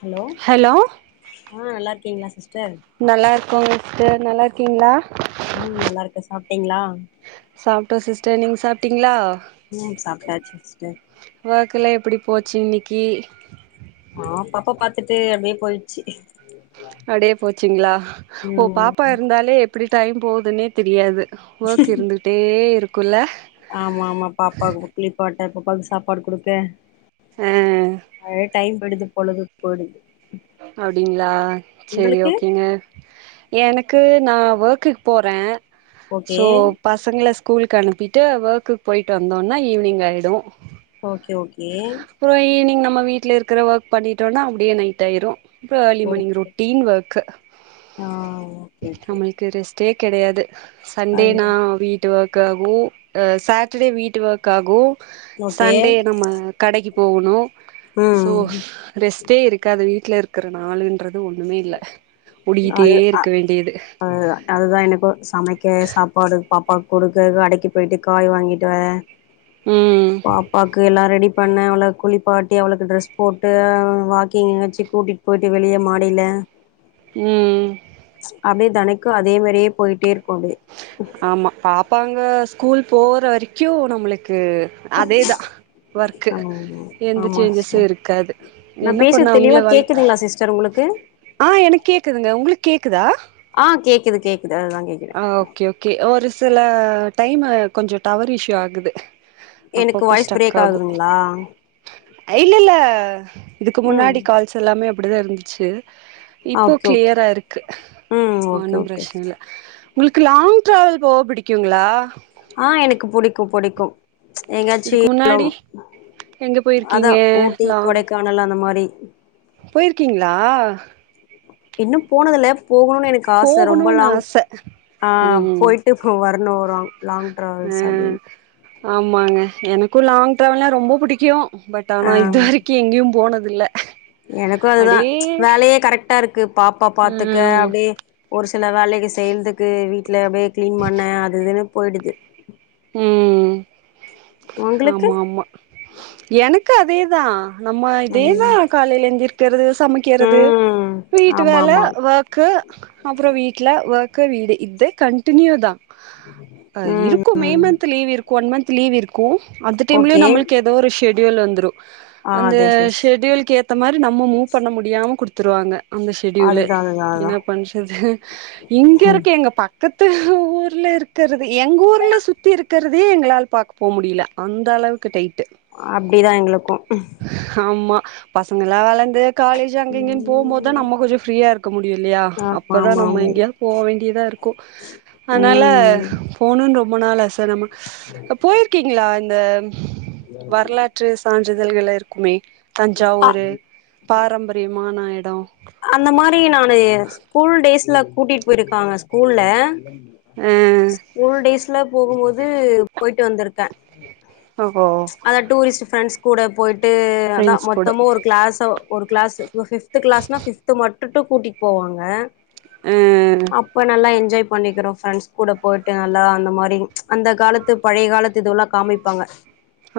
Hello ஆ நல்லா இருக்கீங்களா சிஸ் நல்லா இருக்கோங்க சிஸ்டர் நல்லா இரு க்கீங்களா? ம் நல்லா இருக்கே சாப்டீங்களா? சாப்ட்டோ சிஸ்டர் நீங்க சாப்ட்டீங்களா? ம் சாப்ட்டாச்சு சிஸ்டர். ஒர்க் எல்லா எப்படி போச்சு இன்னக்கி? ஆ பாப்பா பாத்துட்டு அப்டியே போயிடுச்சி. அப்டியே போச்சுங்களா? ஓ ம் பாப்பா இருந்தாலே எப்டி டைம் போதுன்னே தெரியாது. ஒர்க் இருந்துட்டே இருக் கு இல்ல? ஆமா ஆமா பாப்பாவுக்கு குளிப்பாட் ட பாப்பாக்கு சாப்பாடு குடுக்க ஆ அது டைம் போய்டுது பொழுது போய்டுது அப்டிங்களா செரி ஓகேங்க. எனக் கு நான் ஒர்க்குக்கு போறே ஓகே சோ பசங்கள ஸ்கூலுக்கு அனுப்பிட்டு ஒர்க்குக்கு போயிட்டு வந்தோன்னா ஈவினிங் ஆயிடு ஓகே ஓகே ம வீட்ல இருக்கற ஒர்க் பண்ணிட்டோன்னா அப்டியே நை ட்டாயிரு அப்றோ early morning okay routine work ஆ ஓகே ஓகே நம்மளுக்கு ரெஸ் ட்டே கெடையாது சண்டேனா அதுதா வீட்டு வொர்க் காகு ஆ சாட்டர்டே வீட்டு ஒர்க் ஆகு ஓகே சண்டே நம்ம கடைக்கி போகணு சோ ம் ரெஸ்ட்டே இருக் அது வீட்ல இருக்கிற நாளுன்றது ஒண்ணுமே இல்ல ஓடிக்கிட்டே அது அ இருக்க வேண்டியது ஆ அதுதா எனக்கு சமைக்க சாப்பாடு பாப்பாக்கு கொடுக்கறது அடைக்கு போய்ட்டு காய் வாங்கிட்டு வர ம் பாப்பாக்கு எல்லா ரெடி பண்ண அவள குளிப்பாட்டி அவளுக்கு ட்ரெஸ் போட்டு அவள வாக்கிங் எங்கயாச்சு கூட்டிட்டு போயிட்டு வெளிய மாடியில ம் அப்டியே தெனைக்கு அதே மாரியே போய்ட்டே இருக்கு அப்டியே ஆமா பாப் பாங்க ஸ்கூல் போற வரைக்கு நம்மளுக் கு அதேதா ஒர்க்கு ஆமா எந்த ஆமா சேஞ்சஸு சிஸ்டர் இருக்காது நா என்ன பண்ண பேசுறது தெளிவா அவுங்கள வளத் கேக்குதுங்களா சிஸ்டர் உங்களுக்கு ஆ எனக்கு கேக்குதுங்க உங்களுக்கு கேக்குதா? க்குது கே ஆ ஓகே ஓகே ஒரு சில டைமு கொஞ்சோ டவர் இஷ்யூ ஆகுது எனக்கு அப்பப்போ வாய்ஸ் பிரேக் ஆகுதுங்ளா ஐ இல்லல்ல இதுக்கு முன்னாடி கால்ஸ் எல்லாமே அப் படிதா இருந்துச்சு இப்போ ஓகே ஓகே கிளியரா இருக்கு ம் ஓகே ஒன்னு ஓகே பிரச்சன இல்ல உங்களுக்கு லாங் டிராவல் போக பிடிக்குங்களா ஆ எனக்கு புடிக்கு புடிக்கு எங்காச்சி இதுக்கு முன்னாடி லவ் எங்க அதா போயிருக்கீங்க ஊட்டி லாங் கொடைக்கானல் அந்த மாரி போயிருக்கீங்களா இன்னு போனதுல போகணுனு எனக்கு ஆச ரொம்ப போகணும்னு லாங் ஆச ஆ ம் போயிட்டு வரணு ஒரு லாங் ஆ ட்ராவல்ஸ் அப்டினு ஆமாங்க எனக்கு லாங் டிராவல்னா ரொம்ப புடிக்கு பட் ஆ ஆனா இது வரைக்கு எங்கேயு போனது தில்ல எனக்கு அதுதா வேலயே கரெக்டா இருக்கு பாப்பா பாத்துக்க ம் அப்டியே ஒருசி சில வேலைக செய்றதுக்கு வீட்ல அப்டியே கிளீன் பண்ண அதுஇதுனு போயிடுது உ உங்களுக்கு ஆமா ஆமா எனக்கு அதே தா நம்ம இதேதா ம் காலேல எந்திரி கிறதுச் சமக்கிறது ம் வீட்டு ஆமா வேல ஆமா ஒர்க்கு அப்றோ வீட்ல ஒர் க்கு வீடு இதே கண்டினியூ தா அ இரு ம் கு மே ம் மந்த் லீவ் இருக் கு ஒன் மந்த் லீவ் இருக்கு அந்த ஓகே டைமலயு நம்மளுக்கு ஏதோ ஒரு ஷெட் யூல் வந்துரு ஆ அந்த அது எஸ் ஷெட்யூலுக்கு யேத் த்த மாரி நம்ம மூவ் பண்ண முடியாம குடுத்துருவாங்க அந்த செடியூலு அதுதா அதுதா அதுதா என்ன பண்ஷன்து இங்க இருக்க எங்க பக் பக்கத்து ஊர்ல இருக்கிறது எங்க ஊர்ல சுத்தி இருக்கிறதே எங்களால் பாக்க போ முடில அந்த அளவு அப்டிதா எங்களுக்கு பசங்கலாவலந் து காலேஜு அங்கஇங்கனு போம் போதுதா ம் நம்ம கொஞ்சோ ஃப்ரீயா இருக்க முடியு இல்லயா ஆமா அப்பதா ஆமா நம்ம ஆமா எங்கயாது போ வேண்டியதா இருக்கு அதுனால ம் போனுன்ற ரொம்ப நாள் ஆச நம்ம போயிருக்கீங்ளா இந்த வரலாற்று சான் ருதல்கள இருக்குமே அ தஞ்சாவூரு பாரம்பரியமான எட அந்த மாரி நானு ஸ்கூல்டே ஸ்ல கூட்டிட்டு போயிருக்காங்க ஸ்கூல்ல ஆ ஸ்கூல் டேஸ்ல போகும்போது போயிட்டு வந்திருக்கே ஓஹோ ச் அதா டூரிஸ்ட் ஃபரெண்ஸ் கூட போயிட் டு அதா ஃப்ரெண்ட்ஸ் கூட மொத்தமு ஒரு கிளாஸோ ஒரு கிளாஸு ஃபுல்லா ஃபிவ் டு டு கூட்டிட்டு போவாங்க ஆ அப்ப நல்லா என்ஜாய் பண்ணிக்கிறோ ஃபரெண்ட்ஸ் கூட போயிட்டு நல்லா அந்த மாரி அந்த காலத்து பழைய காலத்து இதுவெல்லா காமிப்பாங்க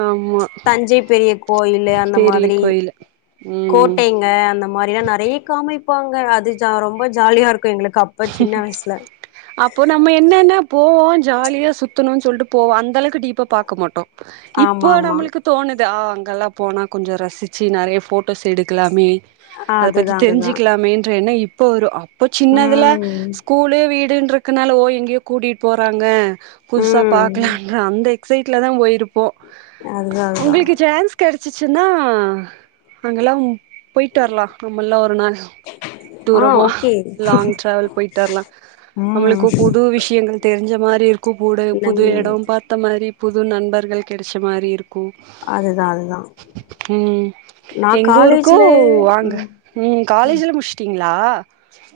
ஆமா தஞ்சை பெரிய கோயிலு அந்த பெரிய மாதிரி கோயிலு ம் கோட்டைங்க அந்த மா நெறைய காமிப்பாங்க அது ஜா ரொம்ப ஜாலியா இருக் கே அப்போ நம்ம என்னென்ன போவோ ஜாலியா சுத்தணுனு சொல்லிட்டு போவோ அந்தளவுக்கு டீப்பா பாக்க மாட்டோ இப்போ ஆமா ஆமா நம்மளுக்கு தோணு ஆ அங்கெல்லா போனா கொஞ்சோ ரசிச்சு நெறைய ஃபோட்டோஸ் எடுக்கலாமே ஆ அத பத்தி அதுதா அதுதா தெரிஞ்சுக்கலாமேன்ற என்னோ இ ப்போ வரு அப் போச்சின்னது துல ம் ஸ்கூலு வீடு ன்றக்கனால ஓ எங்கேயோ கூட்டிட்டு போறாங்க புதுசா ம் பாக்கலான்ற அந்த எக்ஸைட்ல தா போயிரு போ அதுதா அதுதா உங்களுக்கு சான்ஸ் கிடச் ச்சுச்சுன்னா அங்கல்லாம் போயிட்டு வரலா நம்மல்லா ஒரு நாள் ஆ தூரமா ஓகே லாங் ட்ராவல் போயிட்டு வரலா ம் நம்மளுக்கு புது விஷயங்கள் தெரிஞ்ச மாரி இருக்கு கூட புது இல்லங்க எடோ பாத்த மா ரி புது நண்பர்கள் கெடைச்ச மாரி இருக் கு அதுதா அதுதா ம் நா எங்க ஊருக்கு காலேஜ்ல வாங்க ம் ம் காலேஜ் எல்லா முடிச்சுட்டீங்க ளா?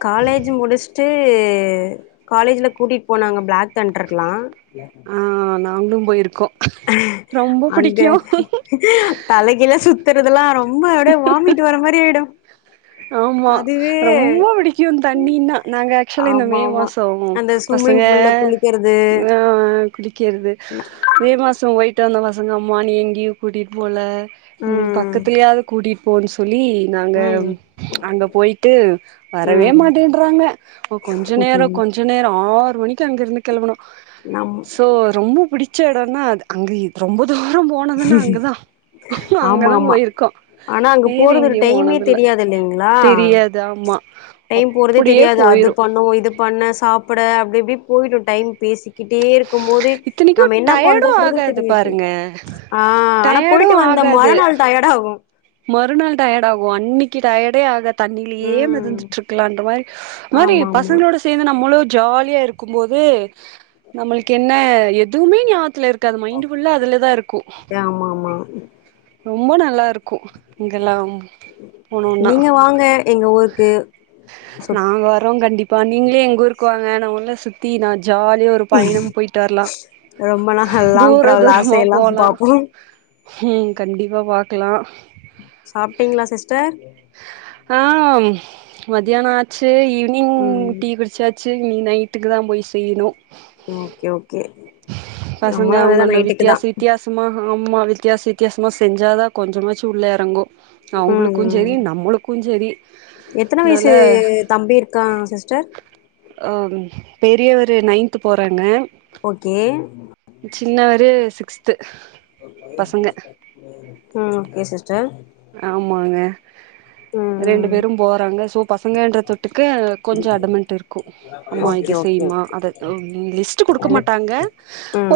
காலேஜு முடிச் சு காலேஜ்ல கூட்டிட்டு போனாங்க பிளாக் தண்டர்லா பிளாக் தண்டர் ஆ [inaudible] நாங்களு போயிருக்கோ ரொம்ப அங்க புடிக்கு தலைகீழா சுத்துறதுெல்லா ரொம்ப அப்டியே வாமிட் வர மாரி ஆயிடு ஆமா அதுவே ரொம்ப புடிக்கு தண்ணினா நாங்க ஆக்சுவலி இந்த ஆமா மே ஆமா மாசோ அந்த பசங்க ஸ்விம்மிங் பூல்ல குளிக்கிறது ஆ க்கிறது மே மாசோ வைட் ட்டு இந்த பசங்க அம்மா நீ எங்கயு கூட்டிட்டு போல ம் பக்கத்துலயாவது கூட்டிட் போகுலி சொ ல்லி நாங்க ம் அங்க போயிட்டு வரவே ம் மாட்டேன்றாங்க அம்மா கொஞ்ச நேரோ கொஞ்ச நேரோ ஆறு மணிக்கி அங்க இருந்து கெளம்புனோ நம் சோ ரொம்ப புடிச்ச எடம்னா அது அங்க இ ரொம்ப தூரம் போனதுன்னா அங்கதா ஆமா அங்கதா ஆமா போயிருக்கோ வேற எங்கயு போனதில்ல களா தெரியாது ஆமா டைம் போறதே அப்படியே தெரியாது அது போயிரு பண்ணுவோ இது பண் பண்ண சாப்பட அப்டி இப்டி போயிடு டைம் பேசி கிட்டே இருக்கும் போது இத்தனைக்கு நம்ம என்ன டயர்டு பண்றோன்றது ஆகாது தெரியாது பாருங்க ஆ ஆனா டயர்டு போயிட்டு வந்த ஆகாது மறாநாள் டயர்டு ஆகு மறுநாள் டயர்டு ஆகு அன்னக்கி டயர்டே ஆகா தண்ணிலயே ம் மெதந்துட்டு இருக்கலான்ற மாரி ஒரு மாரி ஆமா ஆமா பசங்களோட சேந்து நம்மளு ஜாலியா இரு க்கும்போது நம்மளுக்கு என்ன எ துமே ஞாபகத்துல இரு க்கன் மைண்ட்டு ஃபுல்லா அதுல தா இருக்கு ஆமா ஆமா ரொம்ப நல்லா இருக் கும் இங்கெல்லாம் போனோனா நீங்க வாங்க எங்க ஊருக்கு சுத் நாங்க வரோ கண்டிப்பா நீங்களே எங்க ஊருக் பாநே நா ஒன்ன சுத்தி நா ஜாலிய ஒரு பயணம் போயிட்டு வர்லா ரொம்ப நாள் லாங் தூர டிராவல் தூரமா ஆசையெல்லா போலா பாப்போ ஹும் கண்டிப்பா பாக்கலா சாப்ட்டீங்களா சிஸ்டர் ஆஹ்ம் மதியாணொஆச்சு ஈவினிங் ம் டீ குடிச்சா ச்சு இனி நைட்டுக்கு தா போய் செய்ணு ஓகே ஓகே நம்மளு அததா நைட்டுக்கு தா ம்மா வித்தியாச வித்தியாசமா செஞ்சாதா கொஞ்சமாச் உள்ள எறங்கு ம் அவங்களுக்குஞ் ம் செரி நம்மளுக்குஞ் செரி எத்தன நல்ல வயசு தம்பி இருக்கா சிஸ்டர் அ பெரியவரு நையின்து போறாங்க ஓகே ந்து சிக்ஸ்த் ம் கே சிஸ் ஆமாங்க ரெண்டு ம் ம் பேரு போறாங்க சோ பசங்கன்ற தொட்டுக்கு கொஞ்சொ அடமன்ட்டு் இருக்கு ஆம்மா இத ஓகே ஓகே செய்யுமா ஓகே அத லிஸ்ட் குடுக்க எனக் மாட்டாங்க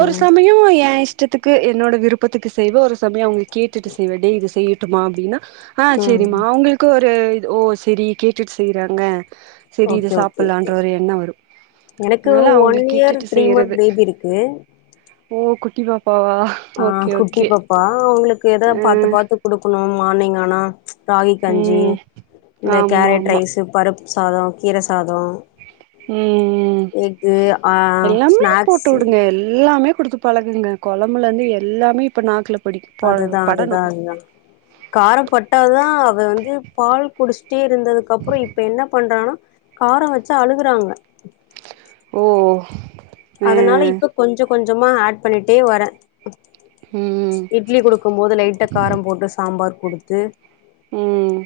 ஒரு சமய ஏ இஷ்டத்துக்கு என்னோட விருப்பத்துக்கு செய்வெ ஒரு சமய அவங் கேட்டுட்டு செய்வ டே லிஸ்ட் ட்டுமா அப்டின்னா ஆ ம் செரிமா அவங்களுக்கு ஒரு ம் ஓ சரி கேட்டுட்டு செய்றாங்க செரி இது ஓகே ஓகே ஓகே சாப்புட்லான்ற ஒரு எண்ணோ வரு எனக்கு அதனால ஒன் அவங்களுக்கு இயர் கேட்டுட்டு த்ரீ மந்த் செய்யறது பேபி இருக்கு ஓ குட்டி பாப் பாவா ஓகே ஓகே டியே ஆ தா பாத்து பாத்து கொடுக் குணு மார்னிங்கானா ராகி கஞ்சி ம் இந்த ஆமா கேரட் ஆமா ரைஸ் பருப் சாதொ கீர சாதொ ம் ம் ஆ எல்லாமே போட்டு ஸ்நாக்ஸு டுங்க எல்லாமே குடுத்து பழகுங்க கொழம்புல இருந்து எல்லாமே இப்ப நாக்குல படி ப அதுதா படணு அதுதா அதுதா கார பட்டாதா அவ வந்து பால் குடிச்ட் டே இருந்ததுக்கப்றொ இப்ப என்ன பண்றானா கார வச்சா அழுகுறாங்க ஓ அ அதனால இப்ப கொஞ்ச கொஞ்சமா ஆட் பண்ணிட்டே வரே ம் இட்லி குடுக்கும் போது லைட்டா காரம் போட்டு சாம்பார் குடுத்து ம்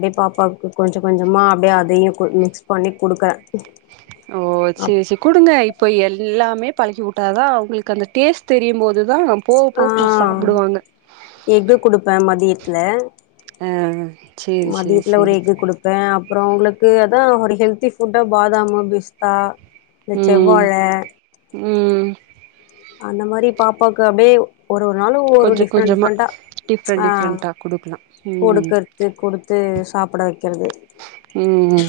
அப்டியே பாப்பாக்கு கொஞ்ச கொஞ்சமா அப்டியே அதையு மிக்ஸ் பண்ணி குடுக்கறே ஓ சேரி சேரி குடுங்க இப்போ எல் ல்லாமே பழக்கிவுட்டா தா அவங்களுக்கு அந்த டேஸ் தெரியும்போது தா ஆ எஃகு குடுப்பே மதியத் த்ல ஆ சேரி சேரி சேரி அப்ற உங்களுக்கு அதா ஒரு ஹெல்தி ஃபுட்டா பாதாமு பிஸ்தா இந்த ம் செவ்வாழ ம் அந்த மாரி பாப்பாக்கு அப்டியே ஒரு ஒரு நாளு ஒரு கொஞ்ச டிஃப்ரெண்ட் கொஞ்சமா டிஃப்ரெண்ட்டா டிஃப்ரெண்ட் ஆ டிஃப்ரெண்ட்டா குடுக்கலா ம் கொடுக்கறது கொடுத்து சாப்ட வக்கறது ம்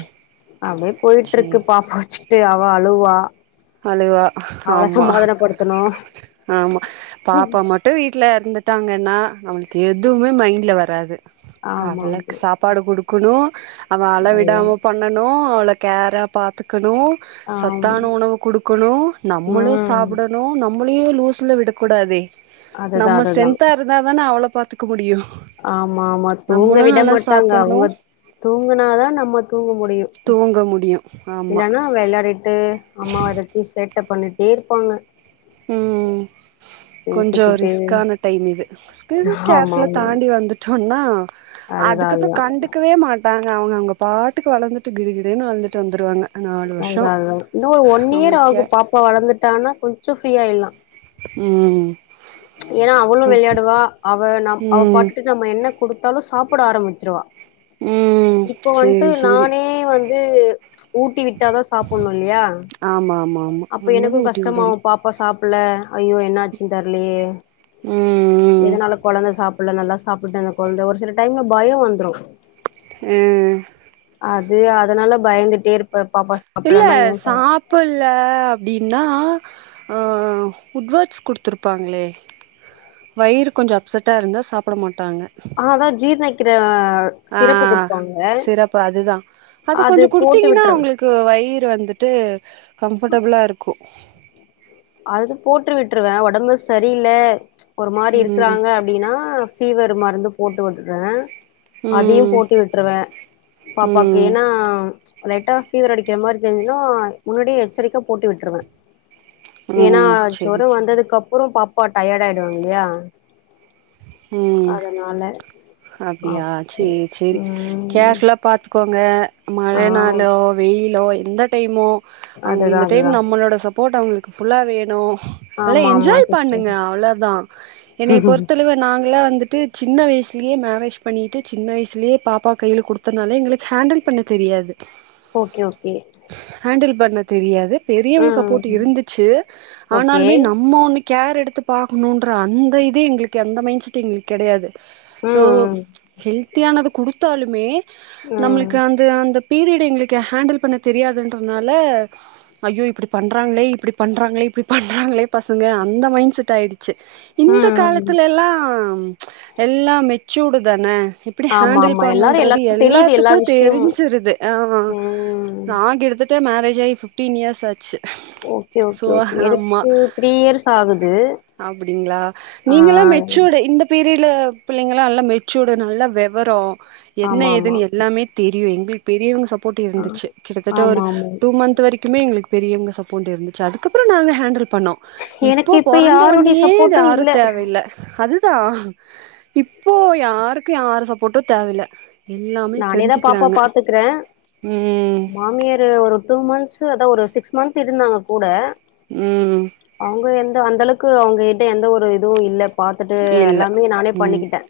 அப்டியே சேரி போய்ட்ருக்கு பாப்பாச்சு து அவ அழுவா அழுவா அவள ஆமா சமாதானப்படுத்தணு ஆமா பாப்பா மட்டு வீட்ல இருந்துட்டாங்கன்னா நம்மளுக்கு எதுவுமே மைண்ட்ல வராது ஆமா ஆமா அவளக்கு சாப்பாடு குடுக்கணு அவ அதுதா அளவிடாம பண்ணணு அவள கேரா பாத்துக்கணு ஆம் சத்தான உணவு குடுக்குணு நம்மளு ம் சாப்டணு நம்மளையு லூஸ்ல விடக்கூடாதே அதுதா நம்ம ஸ்ட்ரென்தா இருந்தா தானே அவ்ள பாத்துக்க முடியு ஆமாமா தூங்க நம்மளு விட நல்லா மாட்டாங்க சாப்பட்ணு அவுங்க தூங்குனாதா நம்ம தூங்க முடியு தூங்க முடியு ஆமா இல்லனா விள்ளரிட்டு அம்மா வர சின்டெக்ஸ் ட்ட பண்ணிட்டே இருப்பாங்க ம் ம் கொஞ்சொ பேசிக்கிட்டு ரிஸ்க்கான டைம் இது ஸ்கின் ஆமா கேர்லா ஆமா தாண்டி வந்துட்டொ ன்னா அதுதா அதுக்கப்றொ அதுதா கண்டுக்கவே மாட்டா ங்க அவுங்க பாட்டுக்கு வளந்துட்டு கிடுகிடுன்னு வளந்துட்டு வந்துருவாங்க நாலு வருஷோ அதா அதா இன்னு ஒரு ஒன் அவங்க இயர் கே ஆகு பாப்பா வளந்துட்டானா கொஞ்சொ ஃப்ரீயாயில்லா ம் ஏனா அவளு ம் வெள்யாடுவா அவ நம் அவ ம் பாட்டுட்டு நம்ம என்ன குடுத்தாலு சாப்புட ஆரம்மிச்சுருவா ம் இப்பொ வன்ட்டு சேரி சேரி நானே வந் ந்து ஊட்டி விட்டாதா சாப்புன்னு இல்லியா ஆமா ஆமா ஆமா அப்ப எனக்கு நம்மதா ஊட்டி கஷ்டமாவு விடணு பாப்பா சாப் புல்ல ஐயோ என்ன ஆச்சுன் தெர் லியே ம் ம் எதுனால கொழந்த சாப் புல்ல நல்லா சாப்புட்ட அந்த கொழ்ந்த ஒரு சில டைம்ல பய வந்துரு ம்‌ அது அதனால பயந்துட்டே இருப் இல்ல சாப்புல்ல அப்டின் னா ஆ உட்வட்ஸ் குடுத்துருப்பாங்ளே வயிறு கொஞ்சொ அப்செட்டா இருந்தா சாப்புட மாட் ஆ அதா ஜீர்னக் கிற ஆ சிரப்பு அதுதா அத அது கொஞ்சொ போட்டு குடுத்தீங்கனா விட்றது அவுங்ளுக்கு வயிறு வந்துட்டு கம்ஃபர்டபுளா இருக்கு அது போட்ரு விட்ருவே ஒடம்பு சரியில்ல ஒரு மாரி ம் இருக்குறாங்க அப்டீனா ஃபீவர் மருந்து போட்டுவுட்டுறே அதயு ம் போட்டு விட்ருவே பாப்பாக்கு ம் என்னா லைட்டா ஃபீவர் அடிக்கிற மாரி தெருஞ்சுனோ முன்னாடியே எச்சரிக்கா போட்டு விட்ருவெ ஏனா ம் ஜொர செரி செ வந்ததுக்கப் புறொ பாப்பா டயர்ட் ஆயிடுவாங்க இல்லியா ம் அப்டியா அப் சே சேரி ம் கேர்ஃபுலா பாத்து கோங்க மழ ஆ நாளோ வெயிலோ எந்த டைமோ அவுங்க அதுதா இந்த அதுதா டைம் நம்மளோட சப் ஃபோட்டா அவங்களுக்கு ஃபுல்லா வேணு நல்லா ஆமா ஆமா என்ஜாய் பண்ணுங்க சிஸ்டர் அவ்ளதா என்னைய பொறுத்தளவு எங்கள வந்துட்டு சின்ன வயசுலே மேரேஜ் பண்ணிட்டு சின்ன வயசுலே பாப்பா கைல குடுத்தனால எங்களுக்கு ஹேண்டில் பண்ண தெரியாது ஓகே ஓகே ஹேண்டில் பண்ண தெரியாது பெரியவங்க சப்போட் ம் இருந்துச்சு ஓகே ஆனாலுமே நம்ம ஒன்னு கேர் எடுத்து பாக்கணூன்ற அந்த இதே எங்ளு கு அந்த மைண்ட் செட் எங்களுக்கு கெடையாது சோ ம் ஹெல்த்தி ஆனது குடு த்தாலுமே ம் ம் நம்ளுக்கு அந்து அந்தப் பீரியட் எங்களுக்கு ஹேண்டில் பண்ண தெரியாதுன்றதுனால ஐயோ இப்டி பண்றாங்களே இப்டி பண்றாங்களே இப்டி பண்றாங்களே பசங்க அந்த மைண்ட் செட் ஆயிடு ச்சு இந்த ம் காலத் ம் துலெல்லா ச் எல்லாமே ச்சூடுதான எப்டி ஆமா ஹேண்டில் ஆமா எல்லாரு பண்ணுன்றது எல்லாருக்கு தெரியுது எல்லா எல்லாத்துக்கு விஷயமு தெரிஞ்சிருது ம் நா கிட்ட தட்ட ப மேரேஜாகி ஃபிஃப்டீன் இயர்ஸ் ஆச்சு ஓகே சோ ஓகே ஓகே ஆமா எனக்கு த்ரீ இயர்ஸ் ஆகுது ஆ நீங்கலா மெச்சூர்டு இந்த பீ ரீட்ல பிள்ளைங்கலா நல்லா மெச்சூர்டு நல்லா வெவரோ என்ன ஆமா ஆமா ஏதுனு எல்லாமே தெரி அய்யோ எங்ளுக்கு பெரியவங்க சப் போட்டு ஆ இருந்துச்சு கிட்டத்தட்ட ஒரு ஆமா ஆமா டூ மந்த் வரைக்குமே எங்களுக்கு பெரியவங்க சப் போண்டு இருந்துச்சு அதுக்கப்றோ நாங்க ஹேண்டில் பண்ணோ இப்போ எனக்கு இப்ப பொறந்த யாருடைய ஒன்னயே சப்போர்ட்டு யாரு இல்ல தேவயில்ல அது த்தா இப்போ யாருக்கு யாரு சப்போட்டு தேவயில்ல எல்லாமே நானேதா பாப்பா தெரிஞ்சுக்கிறாங்க பாத்துக்குறே ம் மாமியார் ஒரு டூ மந்த்ஸ்சு அதா ஒரு சிக்ஸ் மந்த் இருந்தாங்க கூட ம் அவங்க என் ன அந்த அளவுக்கு அவங்க கிட்ட எந்த ஒரு இதுவு இல்ல பாத்துட்டு இல்ல எல்லாமே நானே ம் பண்ணிக்கிட்டே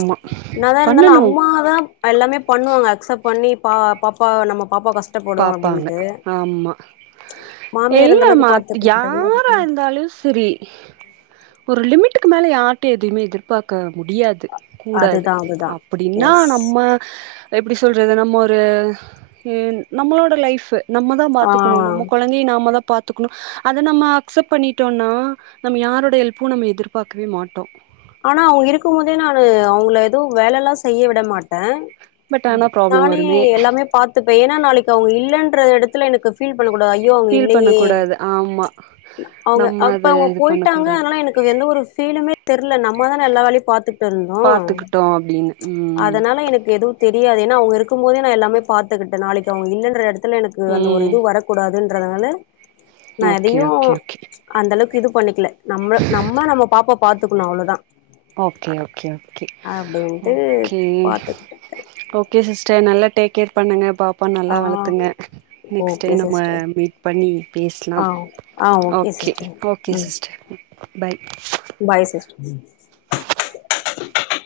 ச் என்னாதா இருந்தாலு பண்ணணு அம்மாதா எல்லாமே பண்ணுவாங்க அக்சப்ட் பண்ணி பா பாப்பாவ நம்ம பாப்பா கஷ்டப்படு பாப்பாங்க அப்டின்ட்டு ஆமா மாமியார் அந்த அளவுக்கு இல்லாம பாத்துக்க யாரா மாட்டாங்கல்ல இருந்தாலும் சரி ஒரு லிமிட்டுக்கு மேல யாருட்டையும் எதுவுமே எதிர்பார்க்க முடியாது கூடாது அதுதா அதுதா அப்படின்னா எஸ் நம்ம எப்படி சொல்றது நம்ம ஒரு நம்மளோட லைஃபு நம்ம தான் ஆ பாத்துக்கணும் நம்ம கொழந்தையை நாம தான் பார்த்துக்கணும் அத நம்ம அக்செப்ட் பண்ணிட்டோம்னா நம்ம யாரோட ஹெல்ப்பும் நம்ம எதிர்பார்க்கவே மாட்டோம் ஆனா அவங்க இருக்கும் போதே நான் அவங்கள ஏதோ வேலை எல்லாம் செய்ய விட மாட்டேன் பட் ஆனா ப்ராப்ளம் நானே வருமே எல்லாமே பாத்துப்பேன் ஏன்னா நாளைக்கு அவங்க இல்லைன்ற இடத்து எனக்கு பீல் பண்ணக்கூடாது ஐயோ அவங்க ஃபீல் பண்ண இல்லையே கூடாது ஆமா அவங்க நம்ம அப்ப அது அவங்க இது பண்ண போயிட்டாங்க கூடாது அதனால எனக்கு எந்த ஒரு பீலுமே இல்ல நம்ம தான எல்லா வேலையும் பார்த்துட் இருந்தோம் பாத்துக்கிட்டோ அப்டின்னு ம் அதனால எனக்கு எதுவும் தெரியாது அவங்க இருக்கும் போதே நான் எல்லாமே பார்த்துக்கிட்டேன் நாளைக்கு அவங்க இல்லைன்ற இடத்து எனக்கு அந்த ஒரு ம் இது வரக்கூடாது என்று என்றதுனால நான் ஓகே எதையும் ஓகே ஓகே அந்த அளவுக்கு இது பண்ணிக்கல நம்மள நம்ம நம்ம பாப்ப இருக்கனும் அவ்ளவுதான் ஓகே ஓகே ஓகே அப்டின்ட்டு ஓகே பாத்துக்கிட்டுருக்கே ஓகே சிஸ்டர் நல்ல டே கேர் பண்ணுங்க பா பாப்பா நல்லா ஆ வளர்த்துங்க நெக்ஸ்ட் ஓகே டைம் நம்ம சிஸ்டர் மீட் பண்ணி ஆ பேசலாம் ஆ ஓகே சிஸ்டர் ஓகே ம் சிஸ்டர் பாய் பாய் சிஸ்டர் [inaudible]